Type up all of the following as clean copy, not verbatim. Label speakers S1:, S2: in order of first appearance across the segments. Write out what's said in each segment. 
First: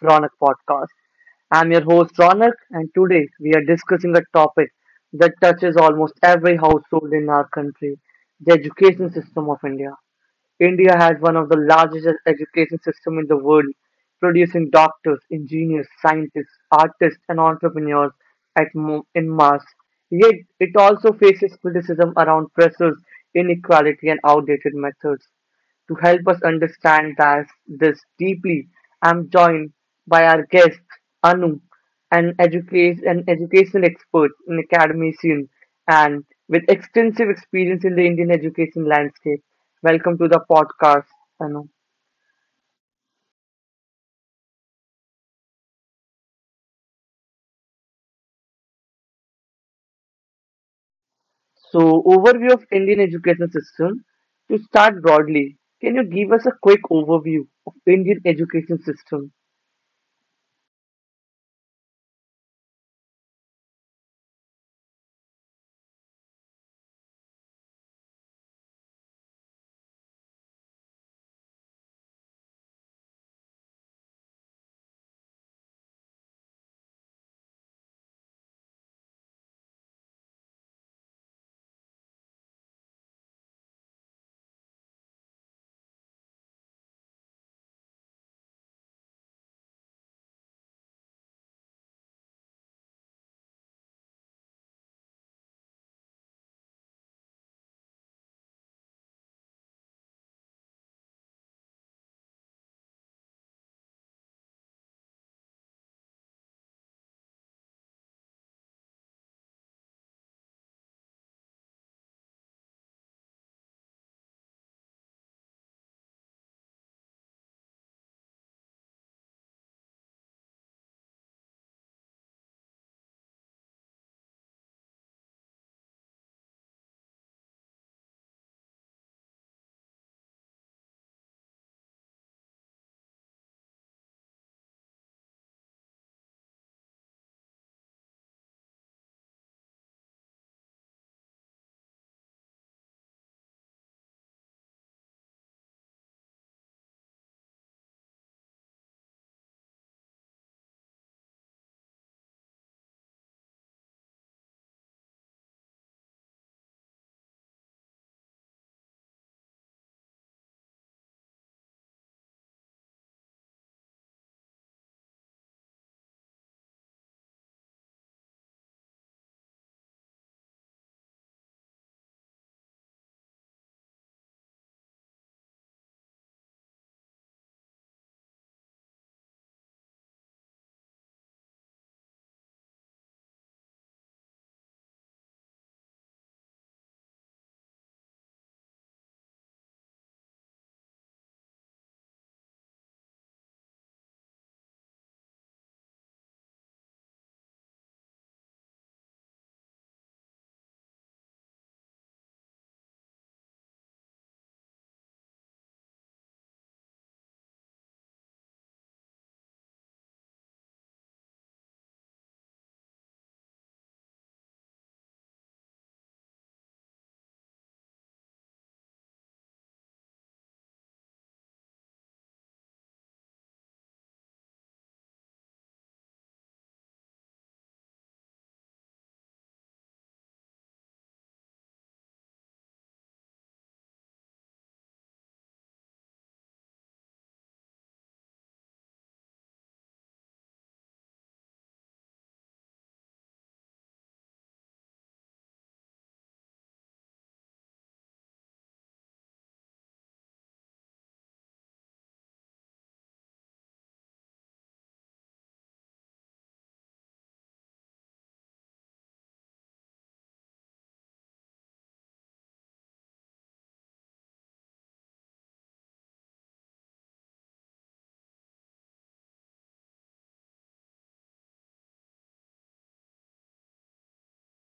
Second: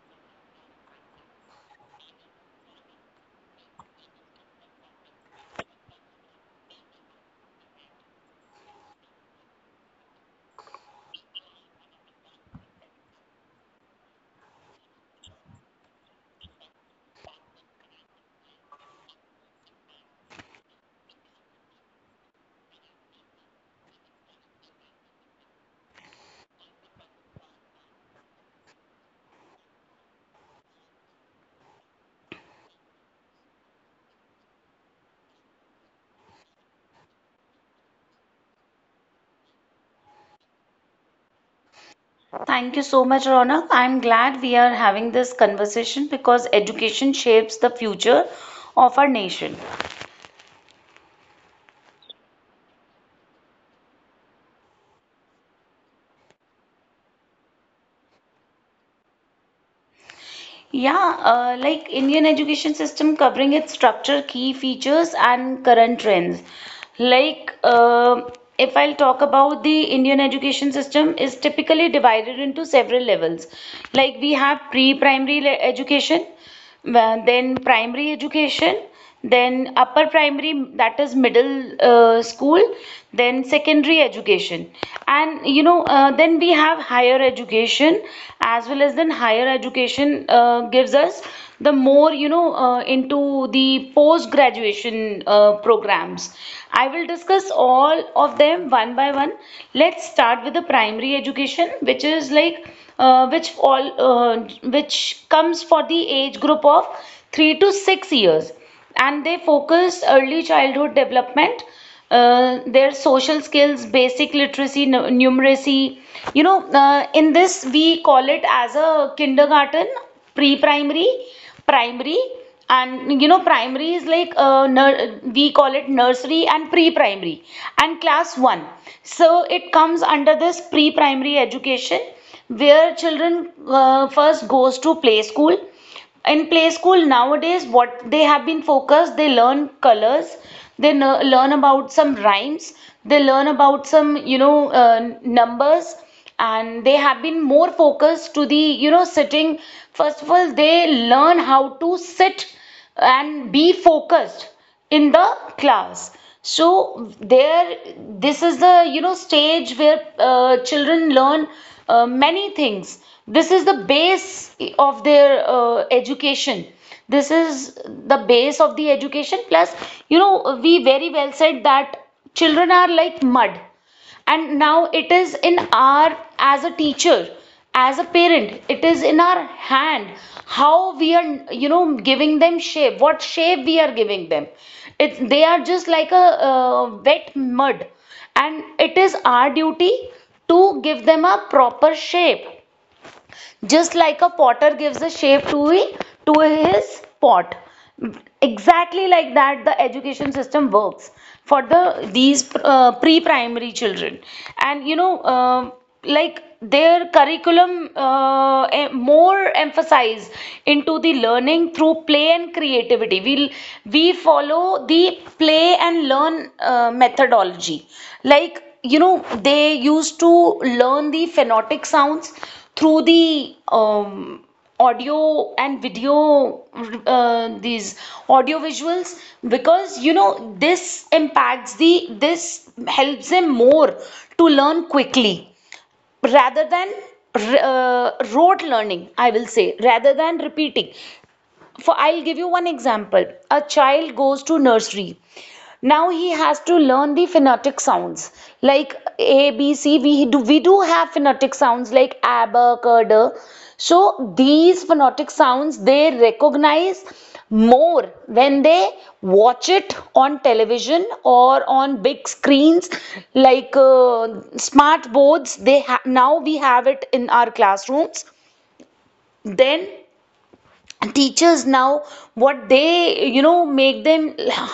S1: Ronak Podcast. I'm your host, Ronak, and today we are discussing a topic that touches almost every household in our country, the education system of India. India has one of the largest education systems in the world, producing doctors, engineers, scientists, artists, and entrepreneurs in mass. Yet, it also faces criticism around pressures, inequality, and outdated methods. To help us understand that this deeply, I'm joined by our guest Anu, an educate an education expert, an academician, and with extensive experience in the Indian education landscape. Welcome to the podcast, Anu.
S2: Thank you so much, Ronak. I'm glad we are having this conversation because education shapes the future of our nation.
S1: So, overview of Indian education system. To start broadly, can you give us a quick overview of Indian education system?
S2: Yeah, like Indian education system covering its structure, key features, and current trends. Like, uh, if I'll talk about the Indian education system, is typically divided into several levels. Like we have education, then primary education, then upper primary, that is middle school, then secondary education. And you know, then we have higher education as well as then higher education gives us the more you know into the post graduation programs. I will discuss all of them one by one. Let's start with the primary education, which is which comes for the age group of 3 to 6 years, and they focus early childhood development, their social skills, basic literacy, numeracy. you know in this we call it as a kindergarten, pre primary, primary. And you know, primary is we call it nursery and pre-primary and class 1. So it comes under this pre-primary education, where children first goes to play school. In play school, nowadays, what they have been focused, they learn colors, they learn about some rhymes, they learn about some numbers. And they have been more focused to the, you know, sitting. First of all, they learn how to sit and be focused in the class. So there, this is the, you know, stage where children learn many things. This is the base of their education. This is the base of the education. Plus, you know, we very well said that children are like mud, and now it is in our, as a teacher, as a parent, it is in our hand how we are, you know, giving them shape, what shape we are giving them. It's they are just like a uh, wet mud, and it is our duty to give them a proper shape, just like a potter gives a shape to his pot. Exactly like that, the education system works for the these pre-primary children. And you know, like their curriculum, more emphasize into the learning through play and creativity. We follow the play and learn methodology. Like, you know, they used to learn the phonetic sounds through the audio and video, these audio visuals, because, you know, this impacts the, this helps them more to learn quickly rather than rote learning, I will say, rather than repeating. For, I'll give you one example. A child goes to nursery. Now he has to learn the phonetic sounds like A B C. We do have phonetic sounds like abacadabra. So these phonetic sounds they recognize more when they watch it on television or on big screens, like smart boards. Now we have it in our classrooms. Then teachers now, what they, you know, make them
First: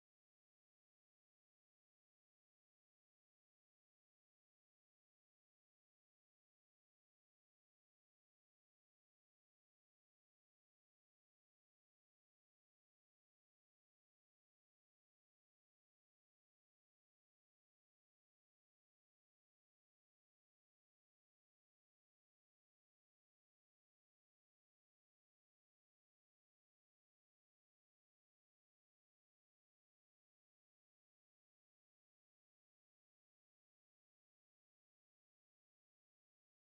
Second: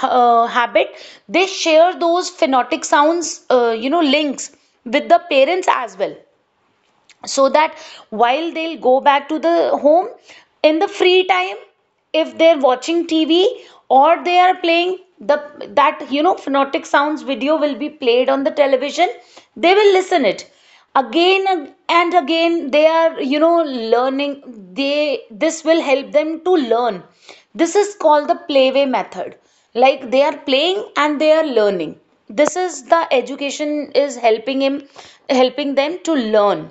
S2: habit, they share those phonetic sounds, you know, links with the parents as well, so that while they'll go back to the home, in the free time, if they're watching TV, or they are playing, the, that, you know, phonetic sounds video will be played on the television. They will listen it again, and again they are, you know, learning. They, this will help them to learn. This is called the playway method. Like, they are playing and they are learning. This is the education is helping him, helping them to learn.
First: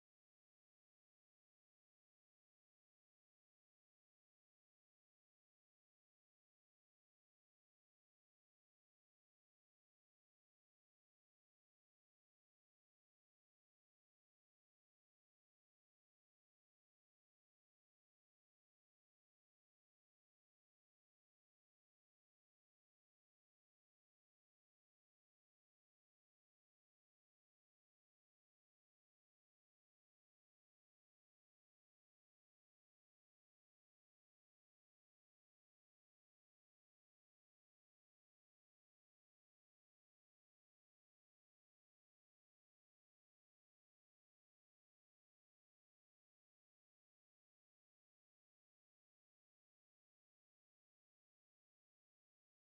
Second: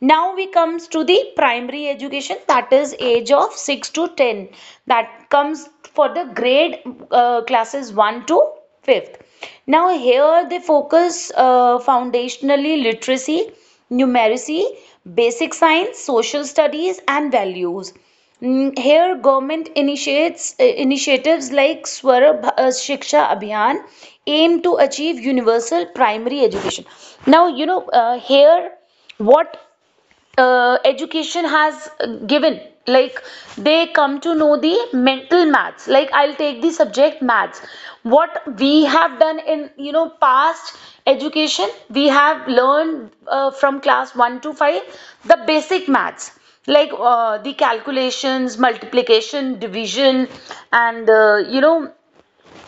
S2: Now we comes to the primary education, that is age of 6 to 10. That comes for the grade, classes 1 to 5th. Now here they focus foundationally literacy, numeracy, basic science, social studies and values. Mm, here government initiates, initiatives like Swara Shiksha Abhiyan aim to achieve universal primary education. Now, you know, here what education has given, like they come to know the mental maths. Like, I'll take the subject maths. What we have done in, you know, past education, we have learned from class 1 to 5 the basic maths, like the calculations, multiplication, division. And you know,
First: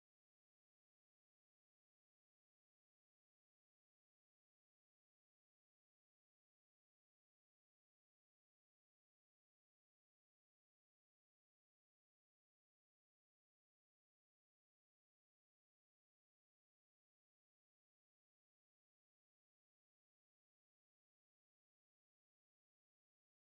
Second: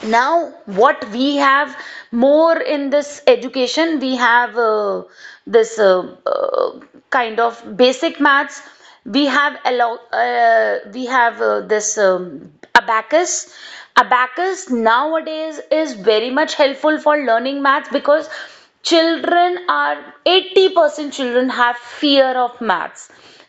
S2: now what we have more in this education, we have this uh, kind of basic maths. We have this abacus. Abacus nowadays is very much helpful for learning maths, because children are, 80% children have fear of maths.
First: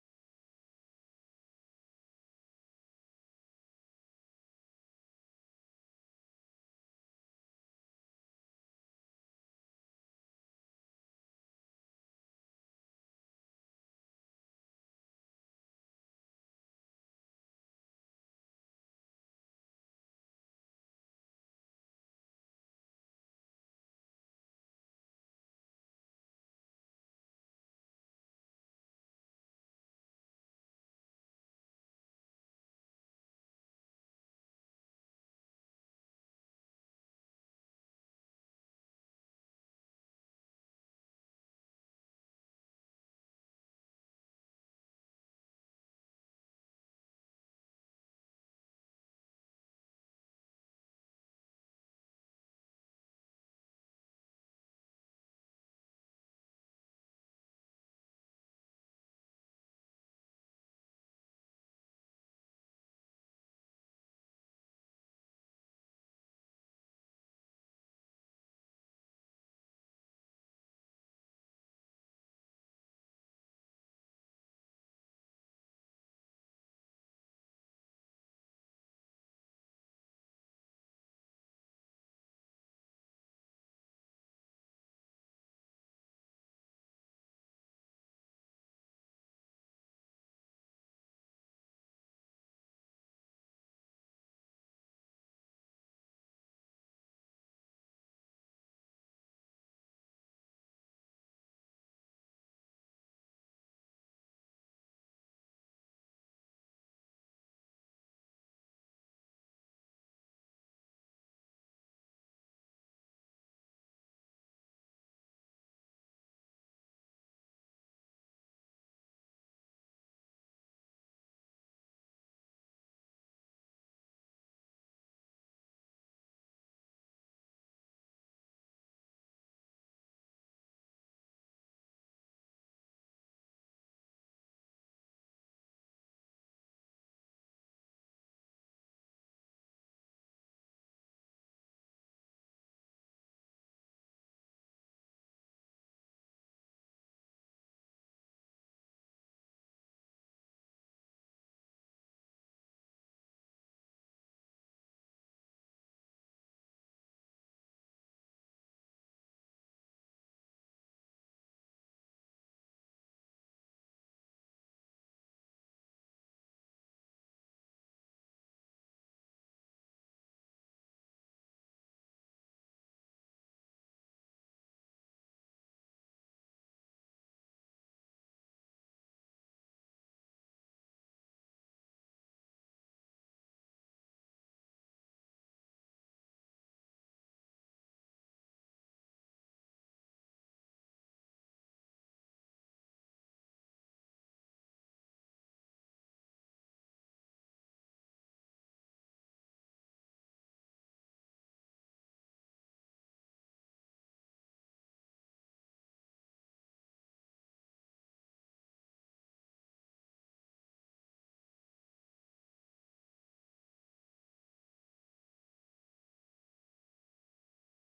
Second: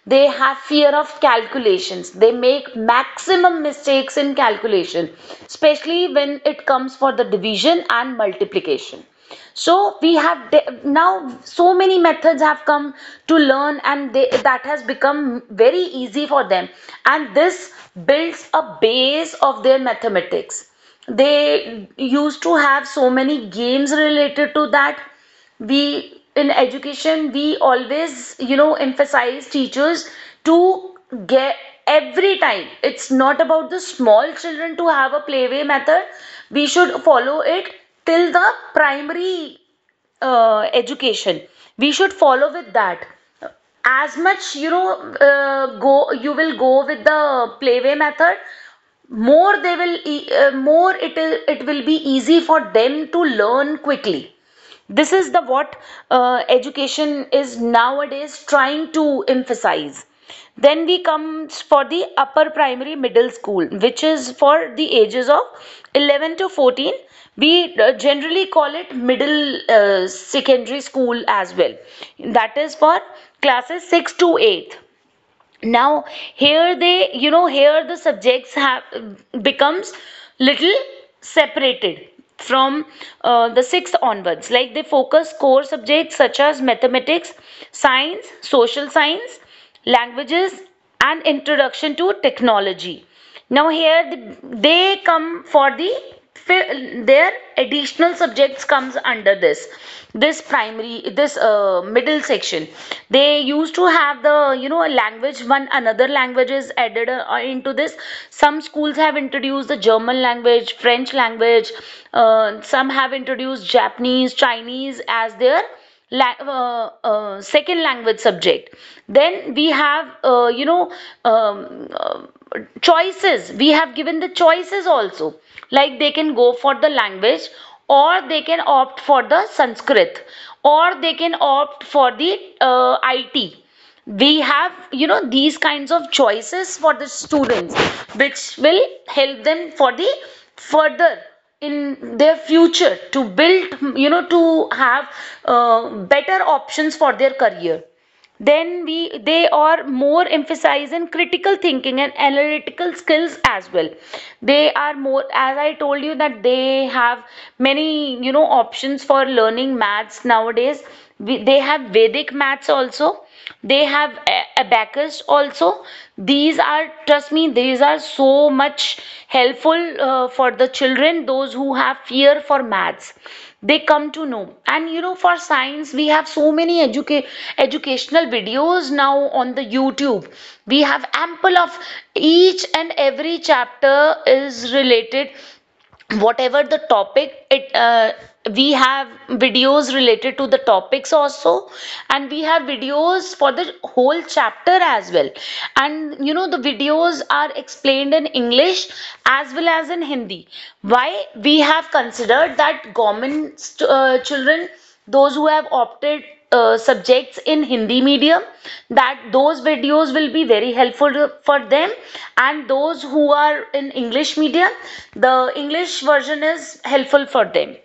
S2: They have fear of calculations. They make maximum mistakes in calculation, especially when it comes for the division and multiplication. So we have now, so many methods have come to learn, and they, that has become very easy for them. And this builds a base of their mathematics. They used to have so many games related to that. We in education, we always, you know, emphasize teachers to get every time, it's not about the small children to have a playway method, we should follow it till the primary education. We should follow with that. As much, you know, go you will go with the playway method, more they will more it will be easy for them to learn quickly. This is the what education is nowadays trying to emphasize. Then we comes for the upper primary middle school, which is for the ages of 11 to 14. We generally call it middle secondary school as well. That is for classes 6 to 8. Now here they, you know, here the subjects have becomes little separated from the sixth onwards. Like they focus core subjects such as mathematics, science, social science, languages, and introduction to technology. Now here the, they come for the, their additional subjects comes under this, this primary, this middle section. They used to have the, you know, a language, one another language is added into this. Some schools have introduced the German language, French language. Some have introduced Japanese, Chinese as their second language subject. Then we have, um, uh, choices. We have given the choices also, like they can go for the language, or they can opt for the Sanskrit, or they can opt for the IT. We have, you know, these kinds of choices for the students, which will help them for the further in their future to build, you know, to have uh, better options for their career. Then we, they are more emphasize in critical thinking and analytical skills as well. They are more, as I told you, that they have many, you know, options for learning maths nowadays. They have Vedic maths also. They have abacus also. These are, trust me, these are so much helpful for the children, those who have fear for maths. They come to know. And you know, for science, we have so many educational videos now on the YouTube. We have ample of, each and every chapter is related, whatever the topic it we have videos related to the topics also, and we have videos for the whole chapter as well. And you know, the videos are explained in English as well as in Hindi. Why? We have considered that government children, those who have opted subjects in Hindi medium, that those videos will be very helpful for them. And those who are in English medium, the English version is helpful for them.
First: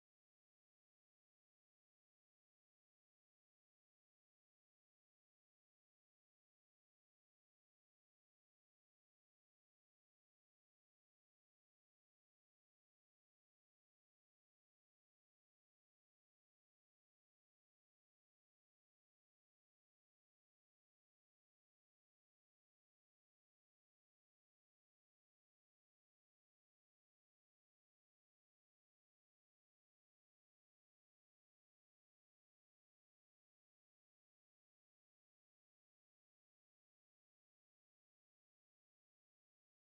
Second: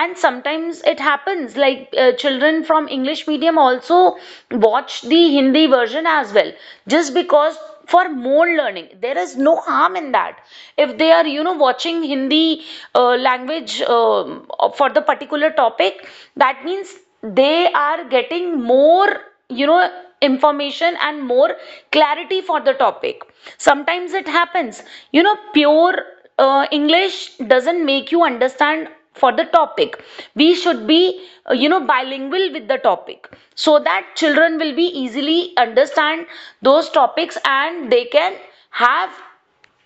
S2: And sometimes it happens, like children from English medium also watch the Hindi version as well, just because for more learning, there is no harm in that. If they are, you know, watching Hindi language, for the particular topic, that means they are getting more, you know, information and more clarity for the topic. Sometimes it happens, you know, pure English doesn't make you understand for the topic. We should be, bilingual with the topic so that children will be easily understand those topics and they can have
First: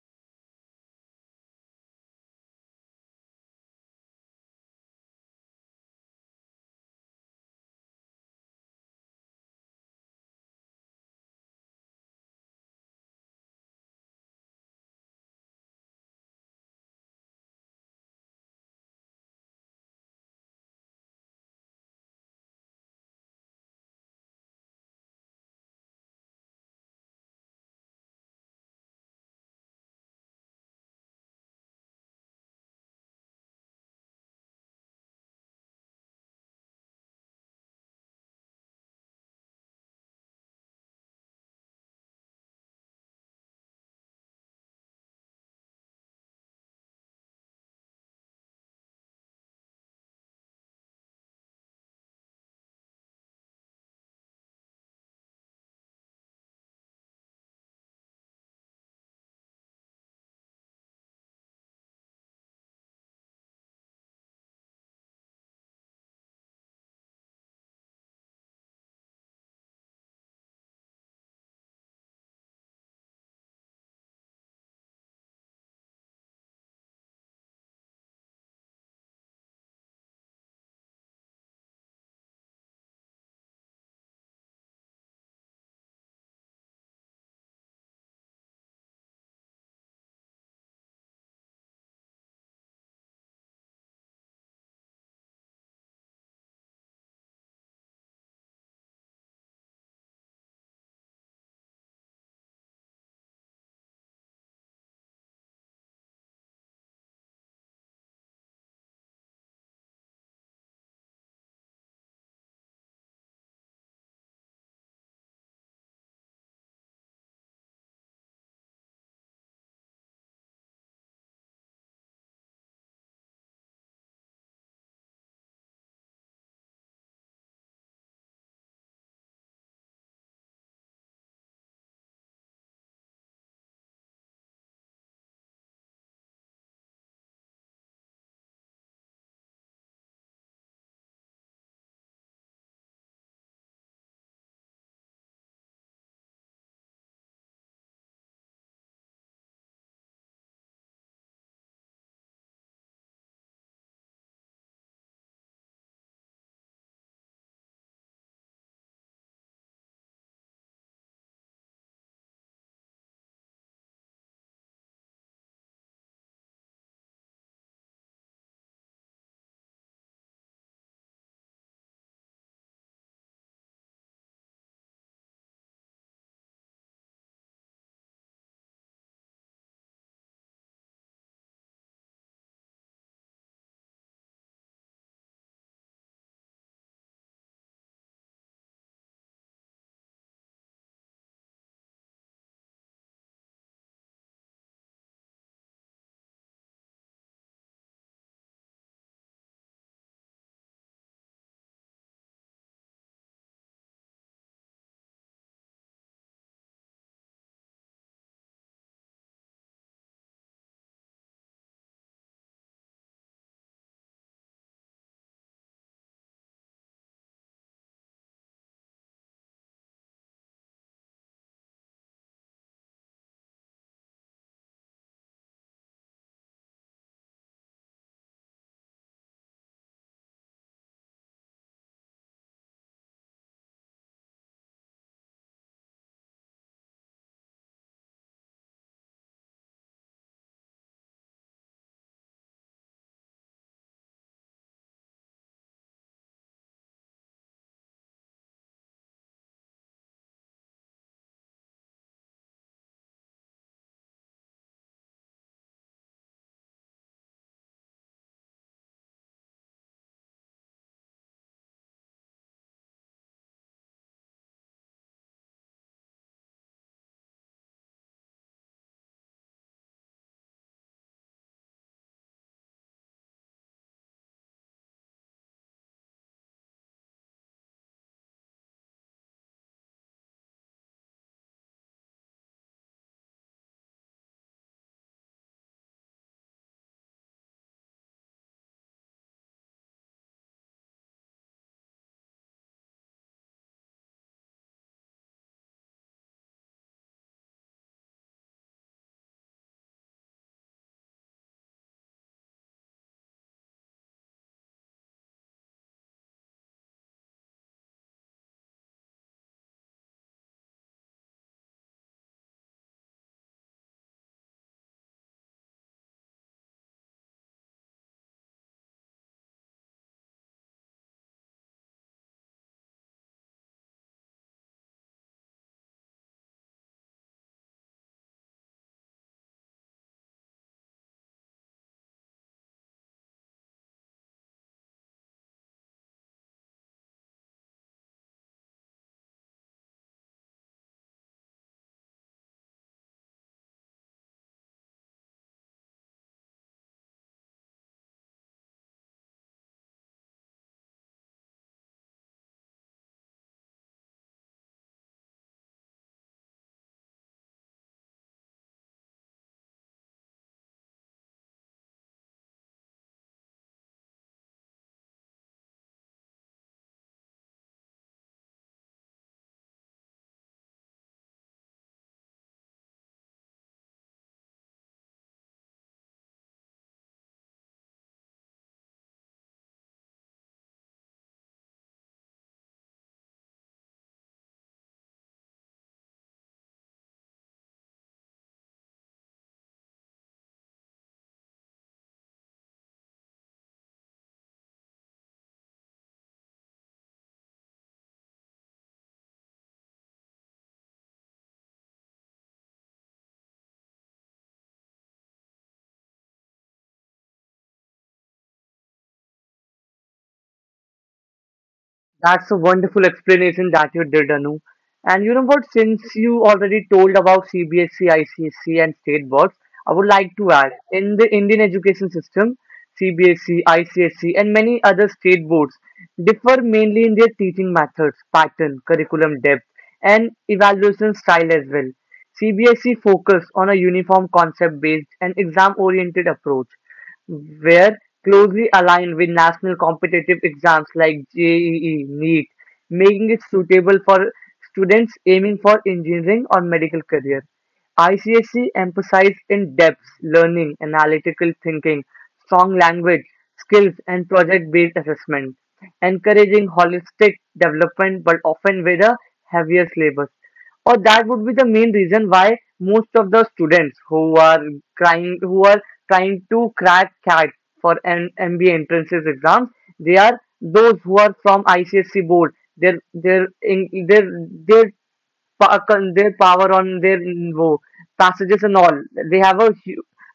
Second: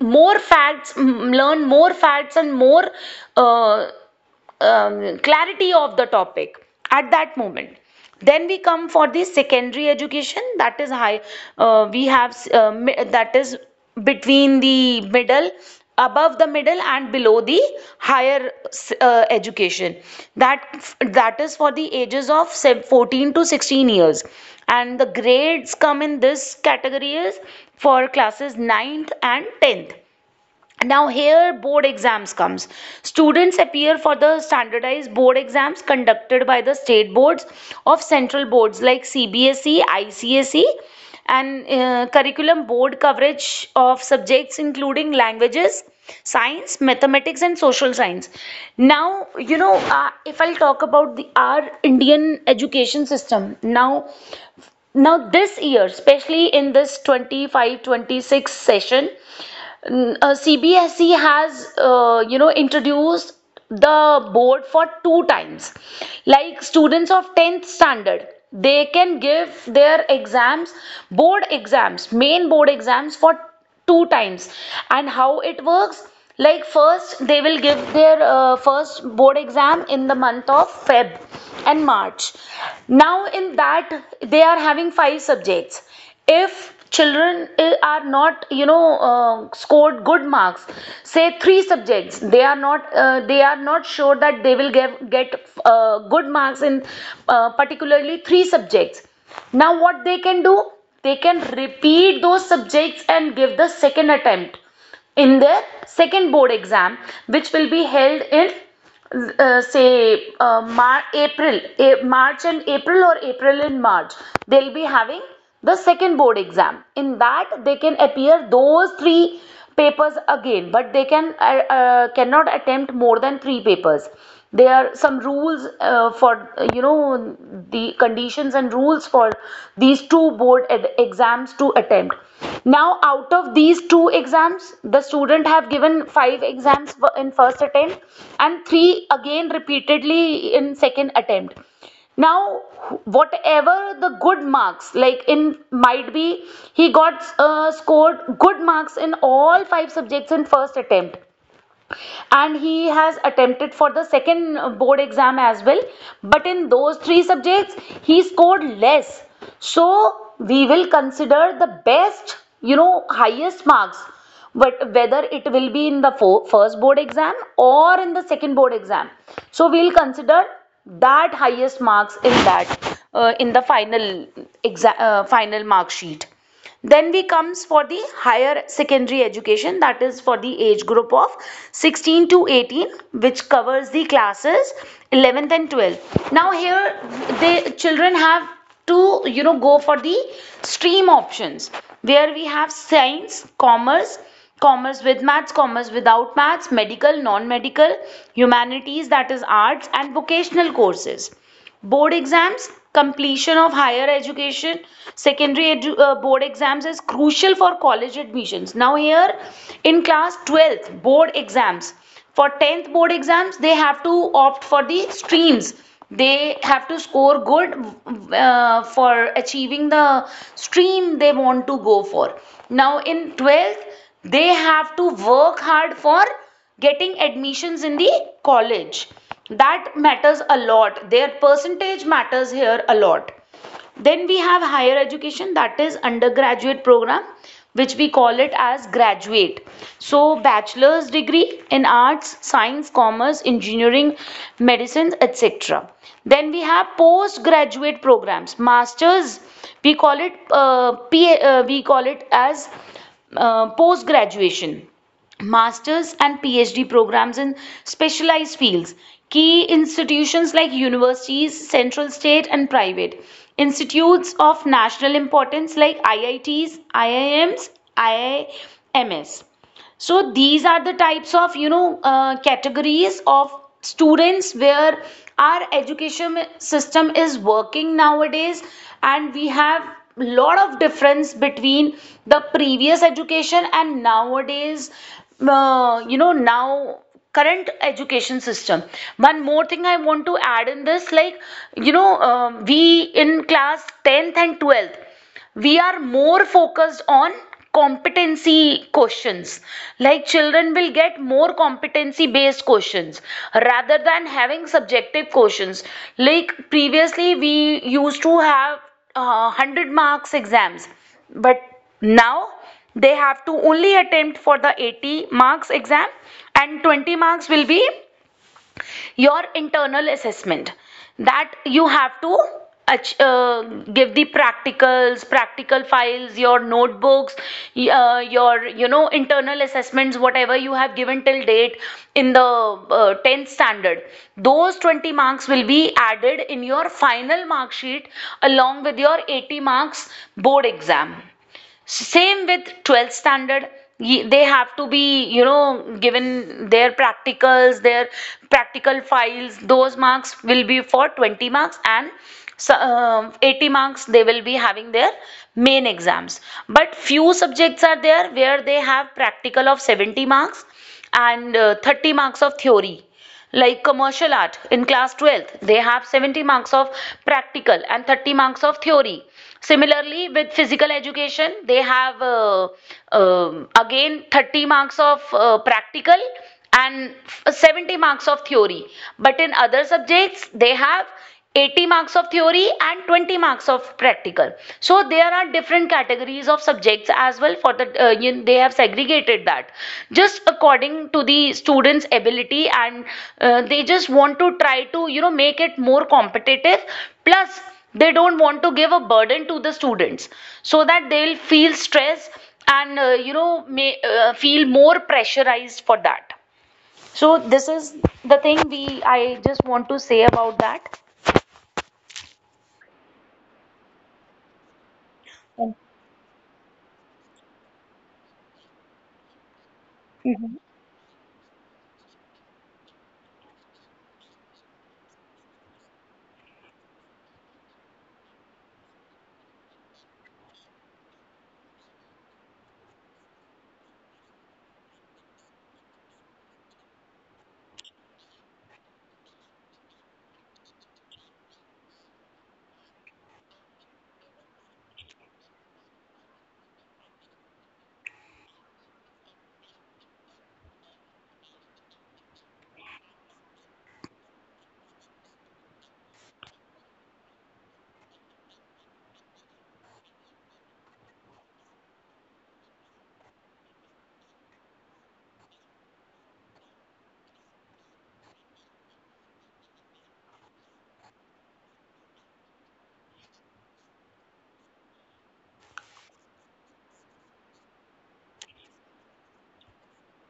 S2: more facts, learn more facts and more uh, clarity of the topic at that moment. Then we come for the secondary education, that is high, we have, that is between the middle, above the middle and below the higher education. That is for the ages of 14 to 16 years, and the grades come in this category is for classes ninth and 10th. Now here board exams comes. Students appear for the standardized board exams conducted by the state boards of central boards like CBSE, ICSE, and curriculum board coverage of subjects including languages, science, mathematics, and social science. Now, if I'll talk about the our Indian education system Now this year, especially in this 25-26 session, CBSE has, introduced the board for two times, like students of 10th standard they can give their exams. Board exams, main board exams for two times. And how it works: like first they will give their first board exam in the month of Feb and March. Now in that, they are having five subjects. If children, are not uh, scored good marks, say three subjects they are not sure that they will get good marks in particularly three subjects. Now what they can do: they can repeat those subjects and give the second attempt in their second board exam, which will be held in, say, March and April, or April and March. They'll be having the second board exam. In that they can appear those three papers again, but they can, cannot attempt more than three papers. There are some rules for, the conditions and rules for these two board exams to attempt. Now, out of these two exams, the student have given five exams in first attempt and three again repeatedly in second attempt. Now, whatever the good marks, like in, might be he got scored good marks in all five subjects in first attempt, and he has attempted for the second board exam as well, but in those three subjects he scored less. So we will consider the best, highest marks, but whether it will be in the first board exam or in the second board exam. So we'll consider that highest marks in that, in the final exam, final mark sheet. Then we comes for the higher secondary education, that is for the age group of 16 to 18, which covers the classes 11th and 12th. Now here the children have to go for the stream options, where we have science, commerce, commerce with maths, commerce without maths, medical, non-medical, humanities that is arts, and vocational courses. Board exams, completion of higher education, board exams is crucial for college admissions. Now, here in class 12th, board exams. For 10th board exams, they have to opt for the streams. They have to score good for achieving the stream they want to go for. Now, in 12th, they have to work hard for getting admissions in the college. That matters a lot. Their percentage matters here a lot. Then we have higher education, that is undergraduate program, which we call it as graduate. So bachelor's degree in arts, science, commerce, engineering, medicine, etc. Then we have postgraduate programs, masters. We call it as, post graduation, master's and PhD programs in specialized fields. Key institutions like universities, central, state, and private. Institutes of national importance like IITs, IIMs. So these are the types of, categories of students where our education system is working nowadays. And we have lot of difference between the previous education and nowadays, now, current education system. One more thing I want to add in this: like, we in class 10th and 12th we are more focused on competency questions. Like, children will get more competency based questions rather than having subjective questions. Like, previously we used to have 100 marks exams, but now they have to only attempt for the 80 marks exam, and 20 marks will be your internal assessment, that you have to uh, give the practical files, your notebooks, your, internal assessments, whatever you have given till date in the 10th standard. Those 20 marks will be added in your final mark sheet along with your 80 marks board exam. Same with 12th standard. They have to be, given their practicals, their practical files. Those marks will be for 20 marks, and so, 80 marks they will be having their main exams. But few subjects are there where they have practical of 70 marks and 30 marks of theory. Like commercial art in class 12th, they have 70 marks of practical and 30 marks of theory. Similarly with physical education, they have, again 30 marks of practical and 70 marks of theory. But in other subjects they have 80 marks of theory and 20 marks of practical. So there are different categories of subjects as well, for the, they have segregated that just according to the students ability, and they just want to try to make it more competitive. Plus, they don't want to give a burden to the students, so that they'll feel stress and, may feel more pressurized for that. So this is the thing we I just want to say about that.
S1: That's a wonderful explanation that you did, Anu. And you know what? Since you already told about CBSC, ICSC, and state boards, I would like to add, in the Indian education system, CBSC, ICSC, and many other state boards differ mainly in their teaching methods, pattern, curriculum depth, and evaluation style as well. CBSE focus on a uniform concept based and exam oriented approach, were closely aligned with national competitive exams like JEE, NEET, making it suitable for students aiming for engineering or medical career. ICSE emphasized in-depth learning, analytical thinking, strong language skills, and project-based assessment, encouraging holistic development but often with a heavier syllabus, or that would be the main reason why most of the students who are trying who are trying to crack CAT for an MBA entrances exams. They are those who are from ICSC board, their their power on their passages and all. They have a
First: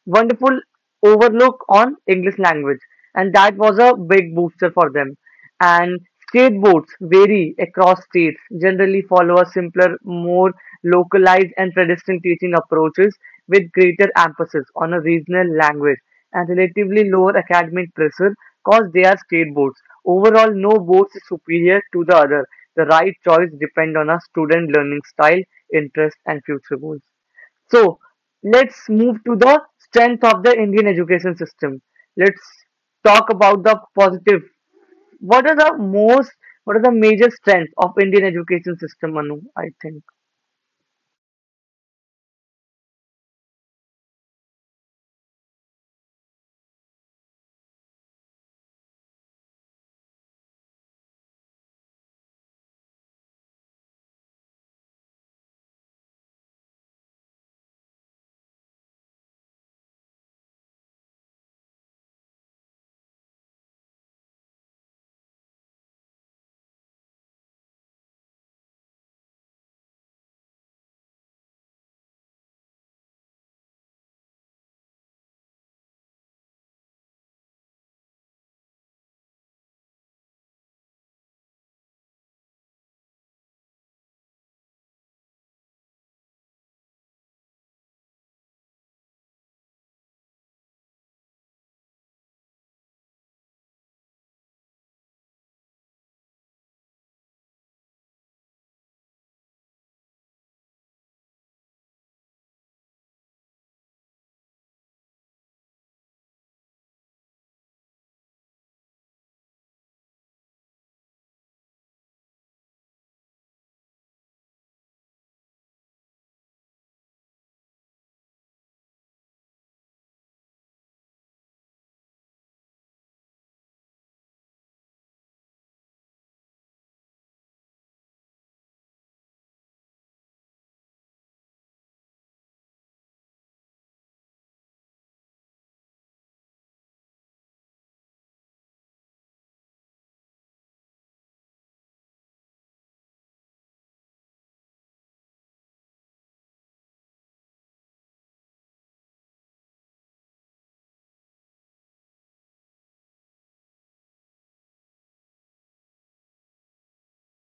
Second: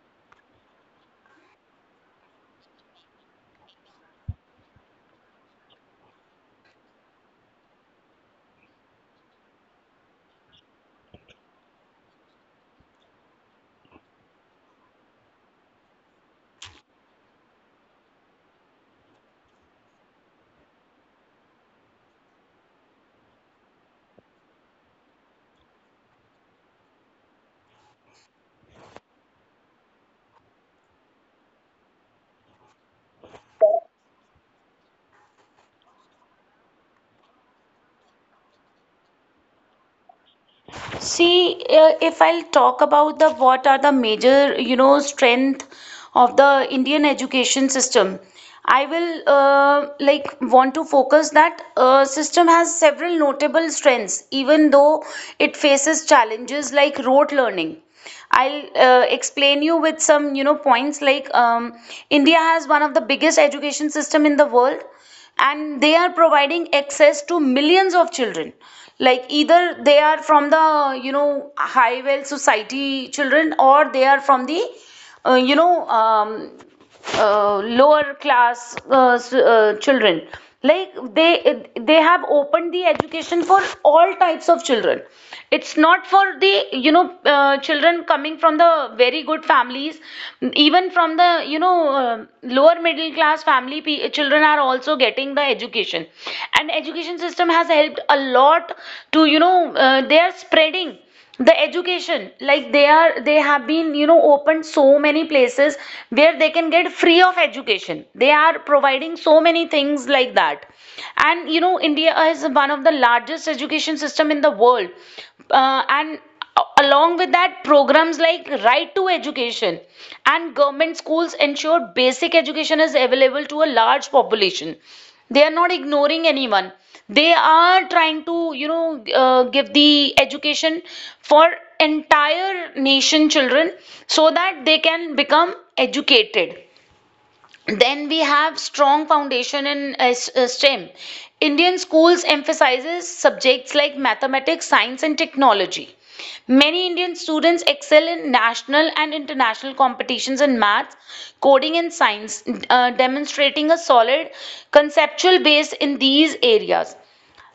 S1: wonderful overlook on English language, and that was a big booster for them. And skateboards vary across states, generally follow a simpler, more localized and pedestrian teaching approaches with greater emphasis on a regional language and relatively lower academic pressure because they are skateboards. Overall, no board is superior to the other. The right choice depends on a student learning style, interest and future goals. So let's move to the strength of the Indian education system. Let's talk about the positive. What are the most, what are the major strengths of Indian education system, Anu? I think.
S2: See, if I'll talk about the what are the major, strength of the Indian education system, I will, like, want to focus that system has several notable strengths, even though it faces challenges like rote learning. I'll, explain you with some, points like, India has one of the biggest education system in the world, and they are providing access to millions of children, like either they are from the high well society children, or they are from the, uh, you know um, lower class children. Like, they have opened the education for all types of children. It's not for the, children coming from the very good families, even from the, uh, lower middle class family children are also getting the education. And education system has helped a lot to, they are spreading the education, like they have been, opened so many places where they can get free of education, they are providing so many things like that. And India is one of the largest education system in the world. And along with that, programs like right to education and government schools ensure basic education is available to a large population. They are not ignoring anyone. They are trying to, give the education for entire nation children, so that they can become educated. Then we have strong foundation in STEM. Indian schools emphasizes subjects like mathematics, science, and technology. Many Indian students excel in national and international competitions in maths, coding, and science, demonstrating a solid conceptual base in these areas.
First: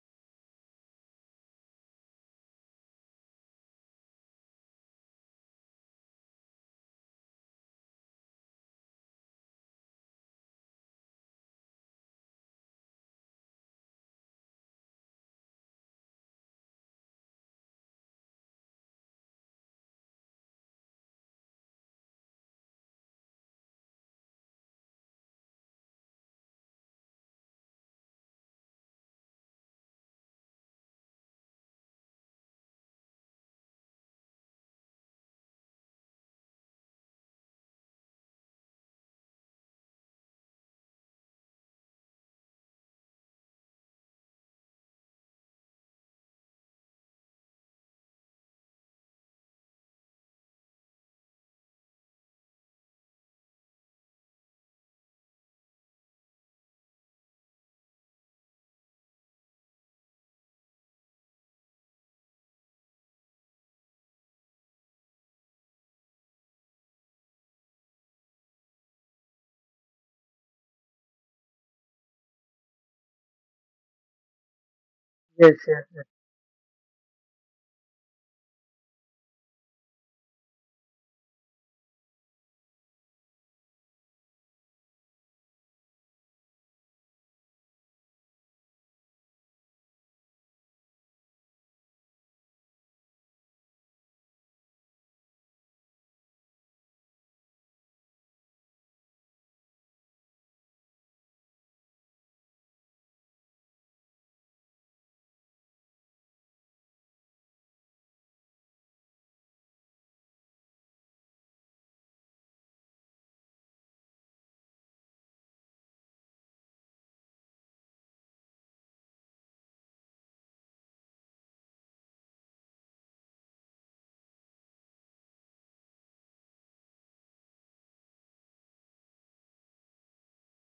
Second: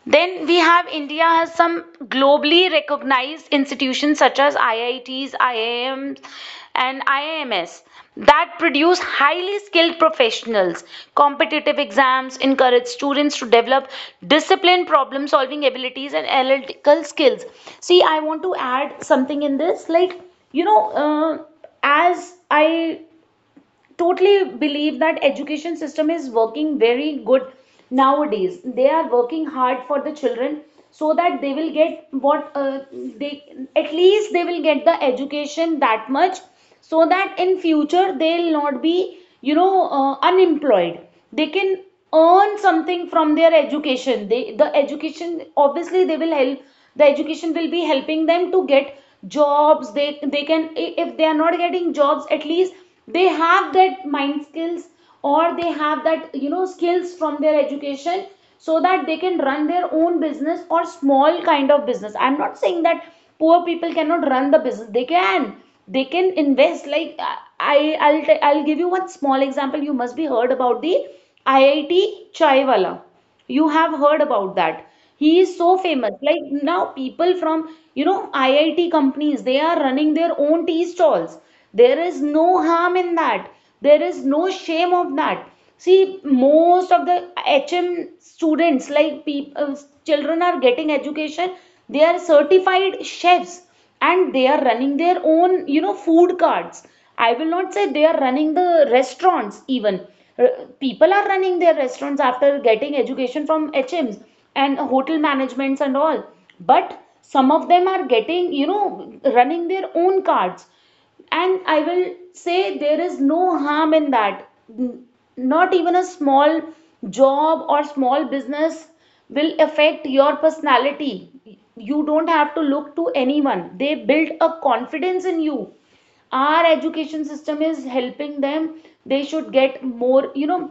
S2: Then we have India has some globally recognized institutions such as IITs, IIMs, and IIMs that produce highly skilled professionals. Competitive exams encourage students to develop disciplined problem solving abilities, and analytical skills. See, I want to add something in this. Like, you know, uh, as I totally believe that education system is working very good nowadays. They are working hard for the children so that they will get what, they at least they will get the education, that much, so that in future they'll not be, unemployed. They can earn something from their education. They the education obviously they will help the education will be helping them to get jobs. They can, if they are not getting jobs, at least they have that mind skills, or they have that, skills from their education, so that they can run their own business or small kind of business. I'm not saying that poor people cannot run the business. They can, invest. Like, I- will I I'll give you one small example. You must be heard about the IIT chaiwala. You have heard about that. He
S1: Yes,
S2: is so
S1: yes.
S2: famous, like now people from, IIT companies, they are running their own tea stalls. There is no harm in that. There is no shame of that. See, most of the, hm students, like people, children are getting education. They are certified chefs, and they are running their own, food carts. I will not say they are running the restaurants even. R- People are running their restaurants after getting education from HMS and hotel managements and all. But some of them are getting, running their own cards. And I will say there is no harm in that. Not even a small job or small business will affect your personality. You don't have to look to anyone. They build a confidence in you. Our education system is helping them. They should get more. you know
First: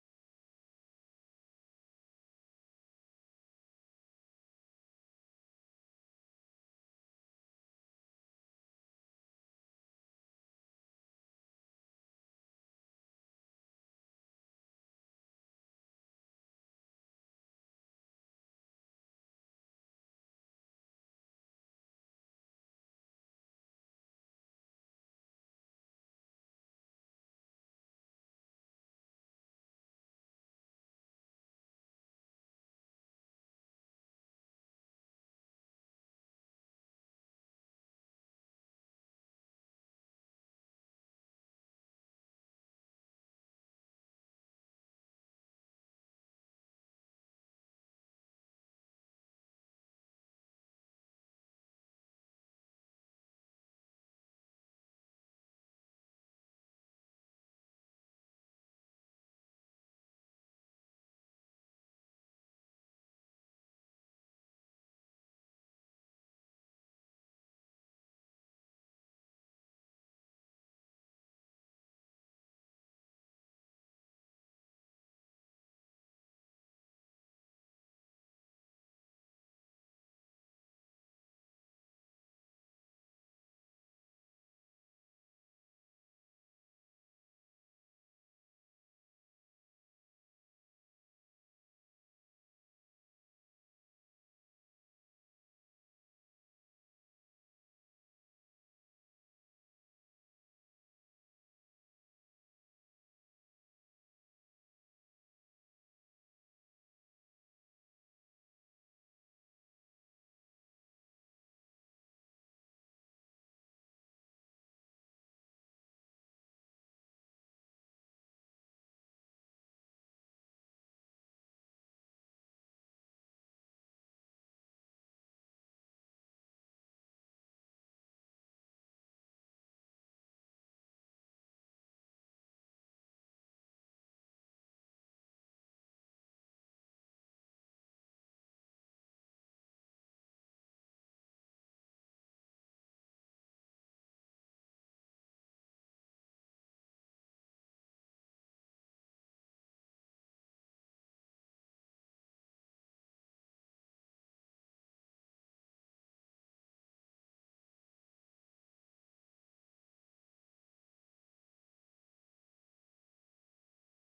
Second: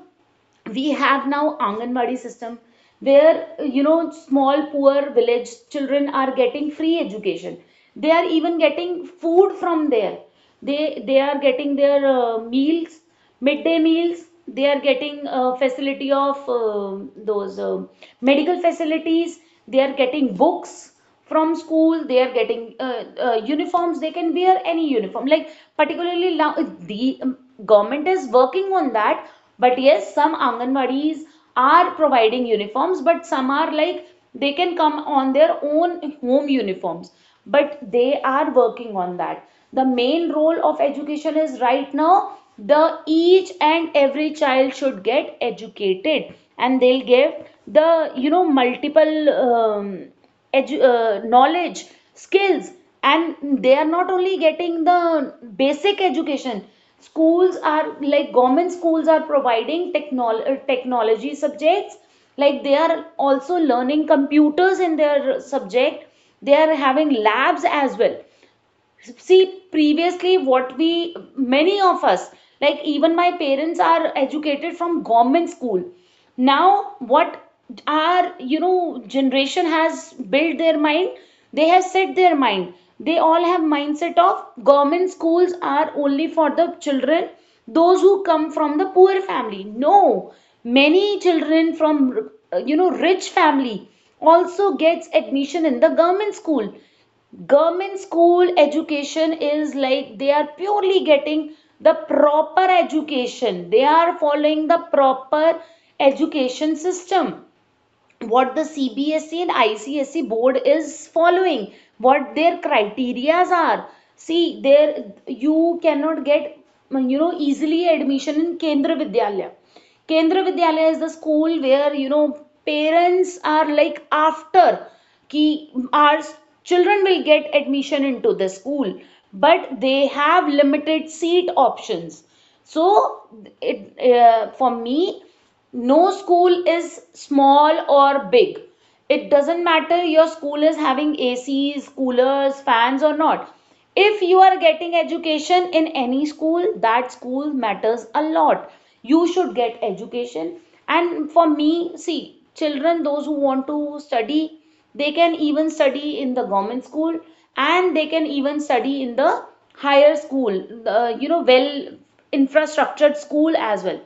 S2: we have now Anganwadi system, where, small poor village children are getting free education. They are even getting food from there. They are getting their midday meals. They are getting facility of those medical facilities. They are getting books from school. They are getting, uniforms. They can wear any uniform. Like particularly now, the government is working on that. But yes, some Anganwadis are providing uniforms, but some are like they can come on their own home uniforms. But they are working on that. The main role of education is right now the each and every child should get educated, and they'll give the multiple knowledge, skills, and they are not only getting the basic education. Schools are like government schools are providing technology subjects, like they are also learning computers in their subject. They are having labs as well. See, previously, what we, many of us, like even my parents are educated from government school. Now, what our, generation has built their mind, they have set their mind. They all have mindset of government schools are only for the children, those who come from the poor family. No, many children from, rich family also gets admission in the government school. Government school education is like they are purely getting the proper education. They are following the proper education system, what the CBSE and ICSE board is following, what their criterias are. See, there you cannot get easily admission in Kendra Vidyalaya. Kendra Vidyalaya is the school where you know parents are like after ki our children will get admission into the school, but they have limited seat options. So it for me, no school is small or big. It doesn't matter your school is having acs, coolers, fans or not. If you are getting education in any school, that school matters a lot. You should get education. And for me, see, children those who want to study, they can even study in the government school, and they can even study in the higher school, well infrastructured school as well.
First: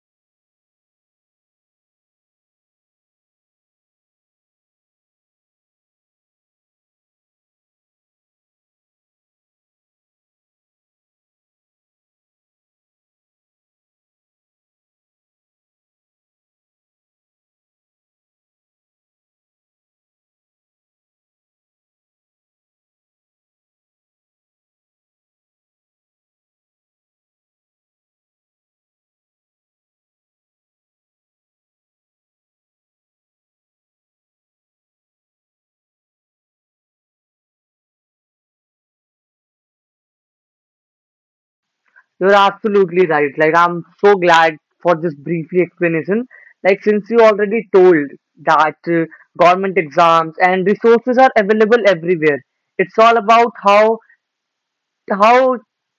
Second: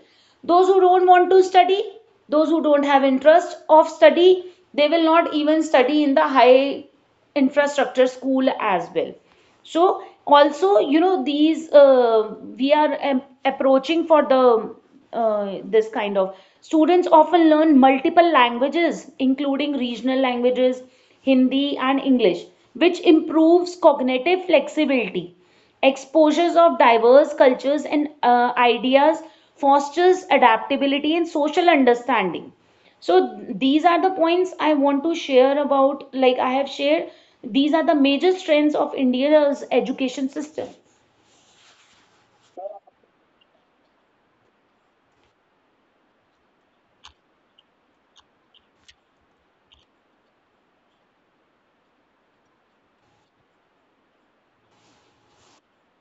S2: Those who don't want to study, those who don't have interest of study, they will not even study in the high infrastructure school as well. So also, these we are approaching for the this kind of students often learn multiple languages, including regional languages, Hindi and English, which improves cognitive flexibility. Exposures of diverse cultures and ideas fosters adaptability and social understanding. So these are the points I want to share about, like I have shared, these are the major strengths of India's education system.
S1: You're absolutely right. Like, I'm so glad for this briefly explanation. Like, since you already told that government exams and resources are available everywhere, it's all about how how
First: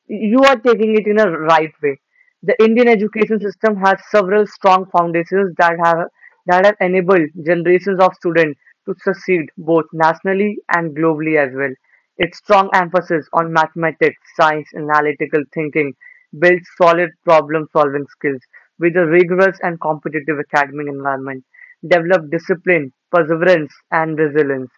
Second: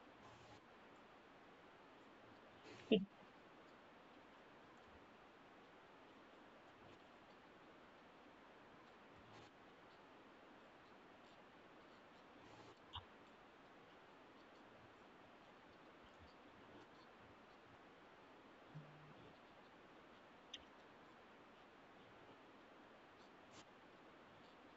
S1: you are taking it in a right way. The Indian education system has several strong foundations that have enabled generations of students to succeed both nationally and globally as well. Its strong emphasis on mathematics, science, and analytical thinking builds solid problem-solving skills with a rigorous and competitive academic environment, develop discipline, perseverance, and resilience.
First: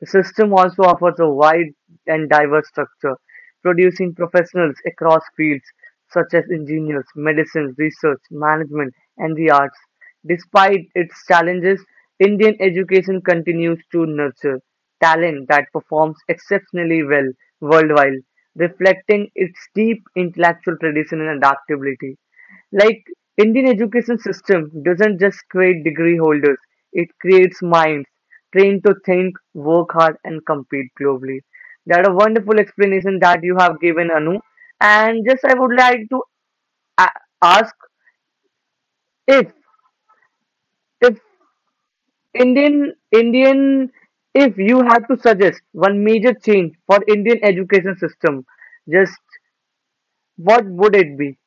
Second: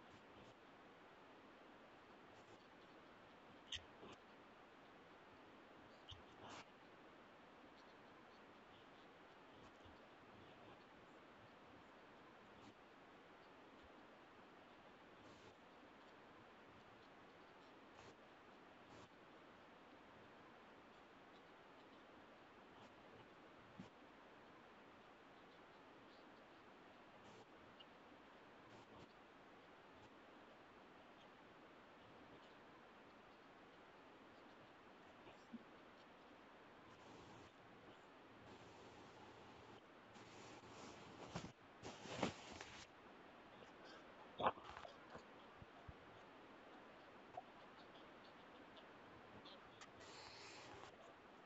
S1: The system also offers a wide and diverse structure, producing professionals across fields such as engineers, medicine, research, management, and the arts. Despite its challenges, Indian education continues to nurture talent that performs exceptionally well worldwide, reflecting its deep intellectual tradition and adaptability. Like, Indian education system doesn't just create degree holders, it creates minds trained to think, work hard, and compete globally. That a wonderful explanation that you have given, Anu. And just I would like to ask if if Indian Indian if you have to suggest one major change for Indian education system, just what would it be?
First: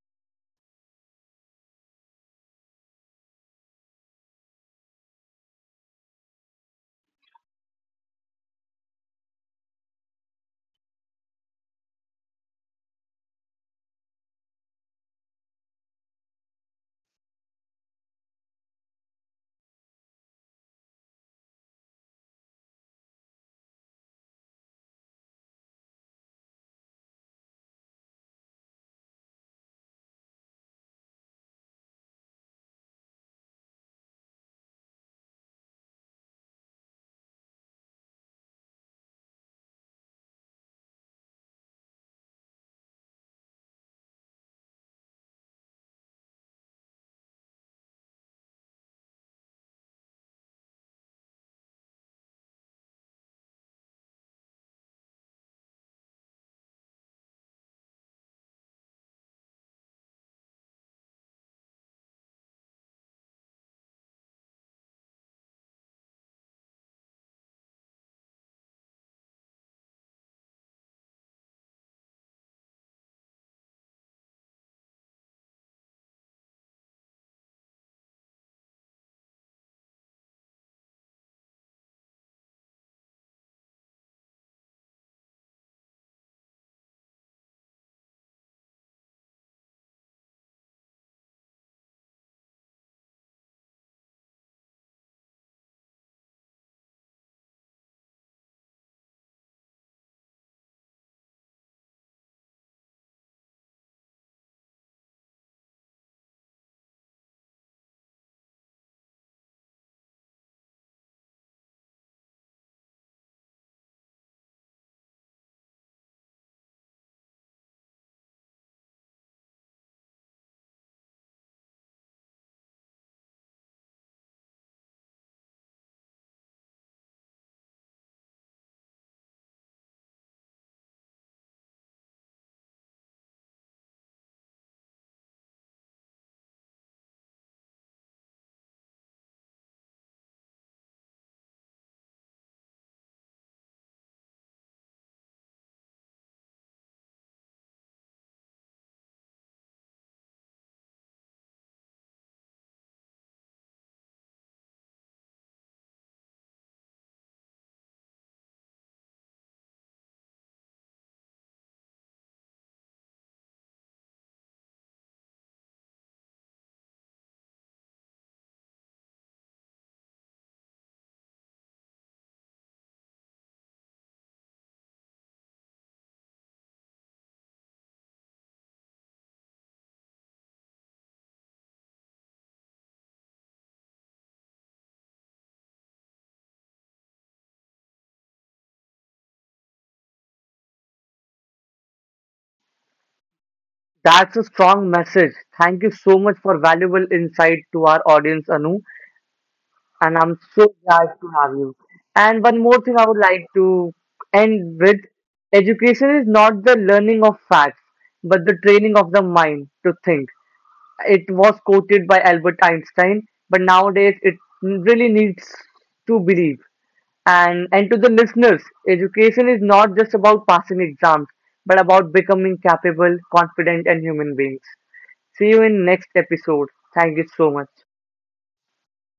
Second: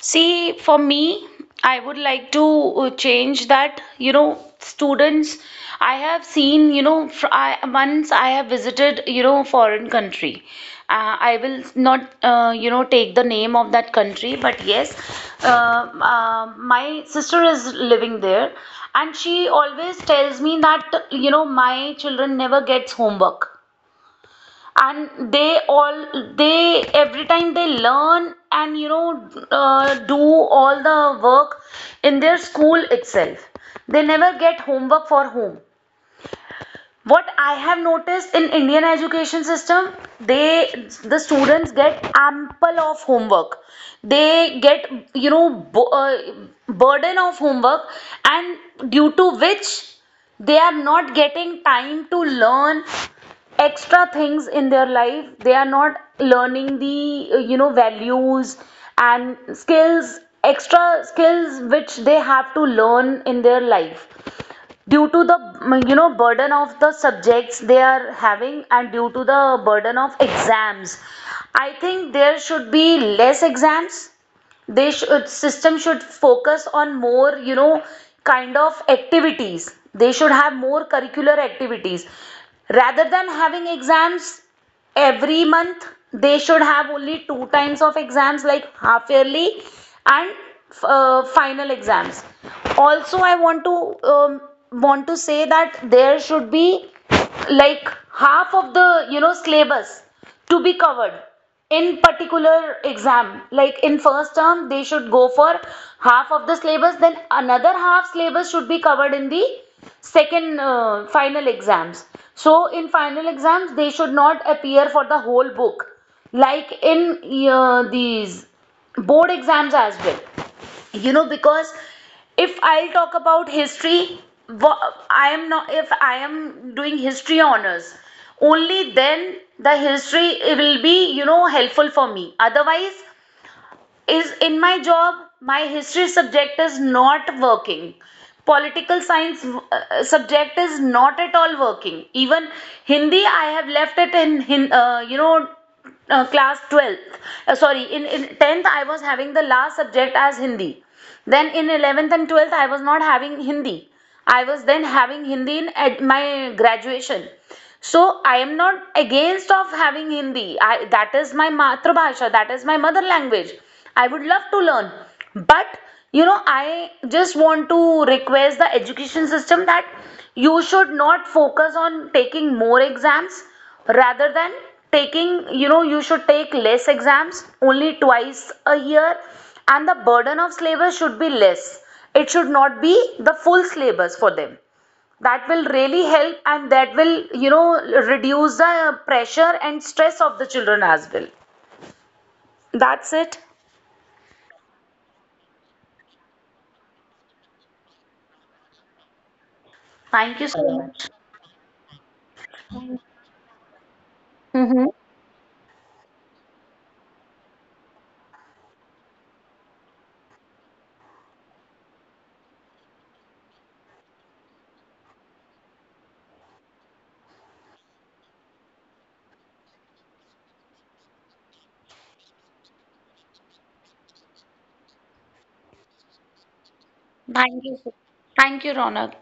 S2: See, for me, I would like to change that. You know, students, I have seen, you know, fr I, once I have visited, foreign country. I will not, take the name of that country, but yes, uh, my sister is living there, and she always tells me that, my children never gets homework, and they all, they every time they learn and do all the work in their school itself. They never get homework for home. What I have noticed in Indian education system, they, the students get ample of homework. They get you know bu- uh, burden of homework, and due to which they are not getting time to learn extra things in their life. They are not learning the values and skills, extra skills which they have to learn in their life, due to the burden of the subjects they are having, and due to the burden of exams. I think there should be less exams. They should, system should focus on more kind of activities. They should have more curricular activities rather than having exams every month. They should have only two times of exams, like half yearly and final exams. Also, I um, want to say that there should be like half of the syllabus to be covered in particular exam. Like in first term they should go for half of the syllabus, then another half syllabus should be covered in the second final exams. So in final exams they should not appear for the whole book, like in these board exams as well, you know. Because if I'll talk about history, I am not, if I am doing history honors, only then the history it will be, you know, helpful for me. Otherwise is in my job, my history subject is not working. Political science subject is not at all working. Even Hindi I have left it in, class 12th, sorry, in 10th I was having the last subject as Hindi. Then in 11th and 12th I was not having Hindi. I was then having Hindi in my graduation. So I am not against of having Hindi. I, that is my matrabhasha, that is my mother language. I would love to learn. But you know, I just want to request the education system that you should not focus on taking more exams rather than taking, you know, you should take less exams, only twice a year, and the burden of syllabus should be less. It should not be the full syllabus for them. That will really help, and that will, you know, reduce the pressure and stress of the children as well. That's it.
S1: That's a strong message. Thank you so much for valuable insight to our audience, Anu, and
S2: Thank
S1: I'm
S2: you so
S1: so
S2: much.
S1: glad to have you. And one more thing I would like to end with. Education is not the learning of facts, but the training of the mind to think. It was quoted by Albert Einstein, but nowadays it really needs to believe. And to the listeners, education is not just about passing exams, but about becoming capable, confident, and human beings. See you in next episode. Thank you so much.
S2: Thank you, Ronak.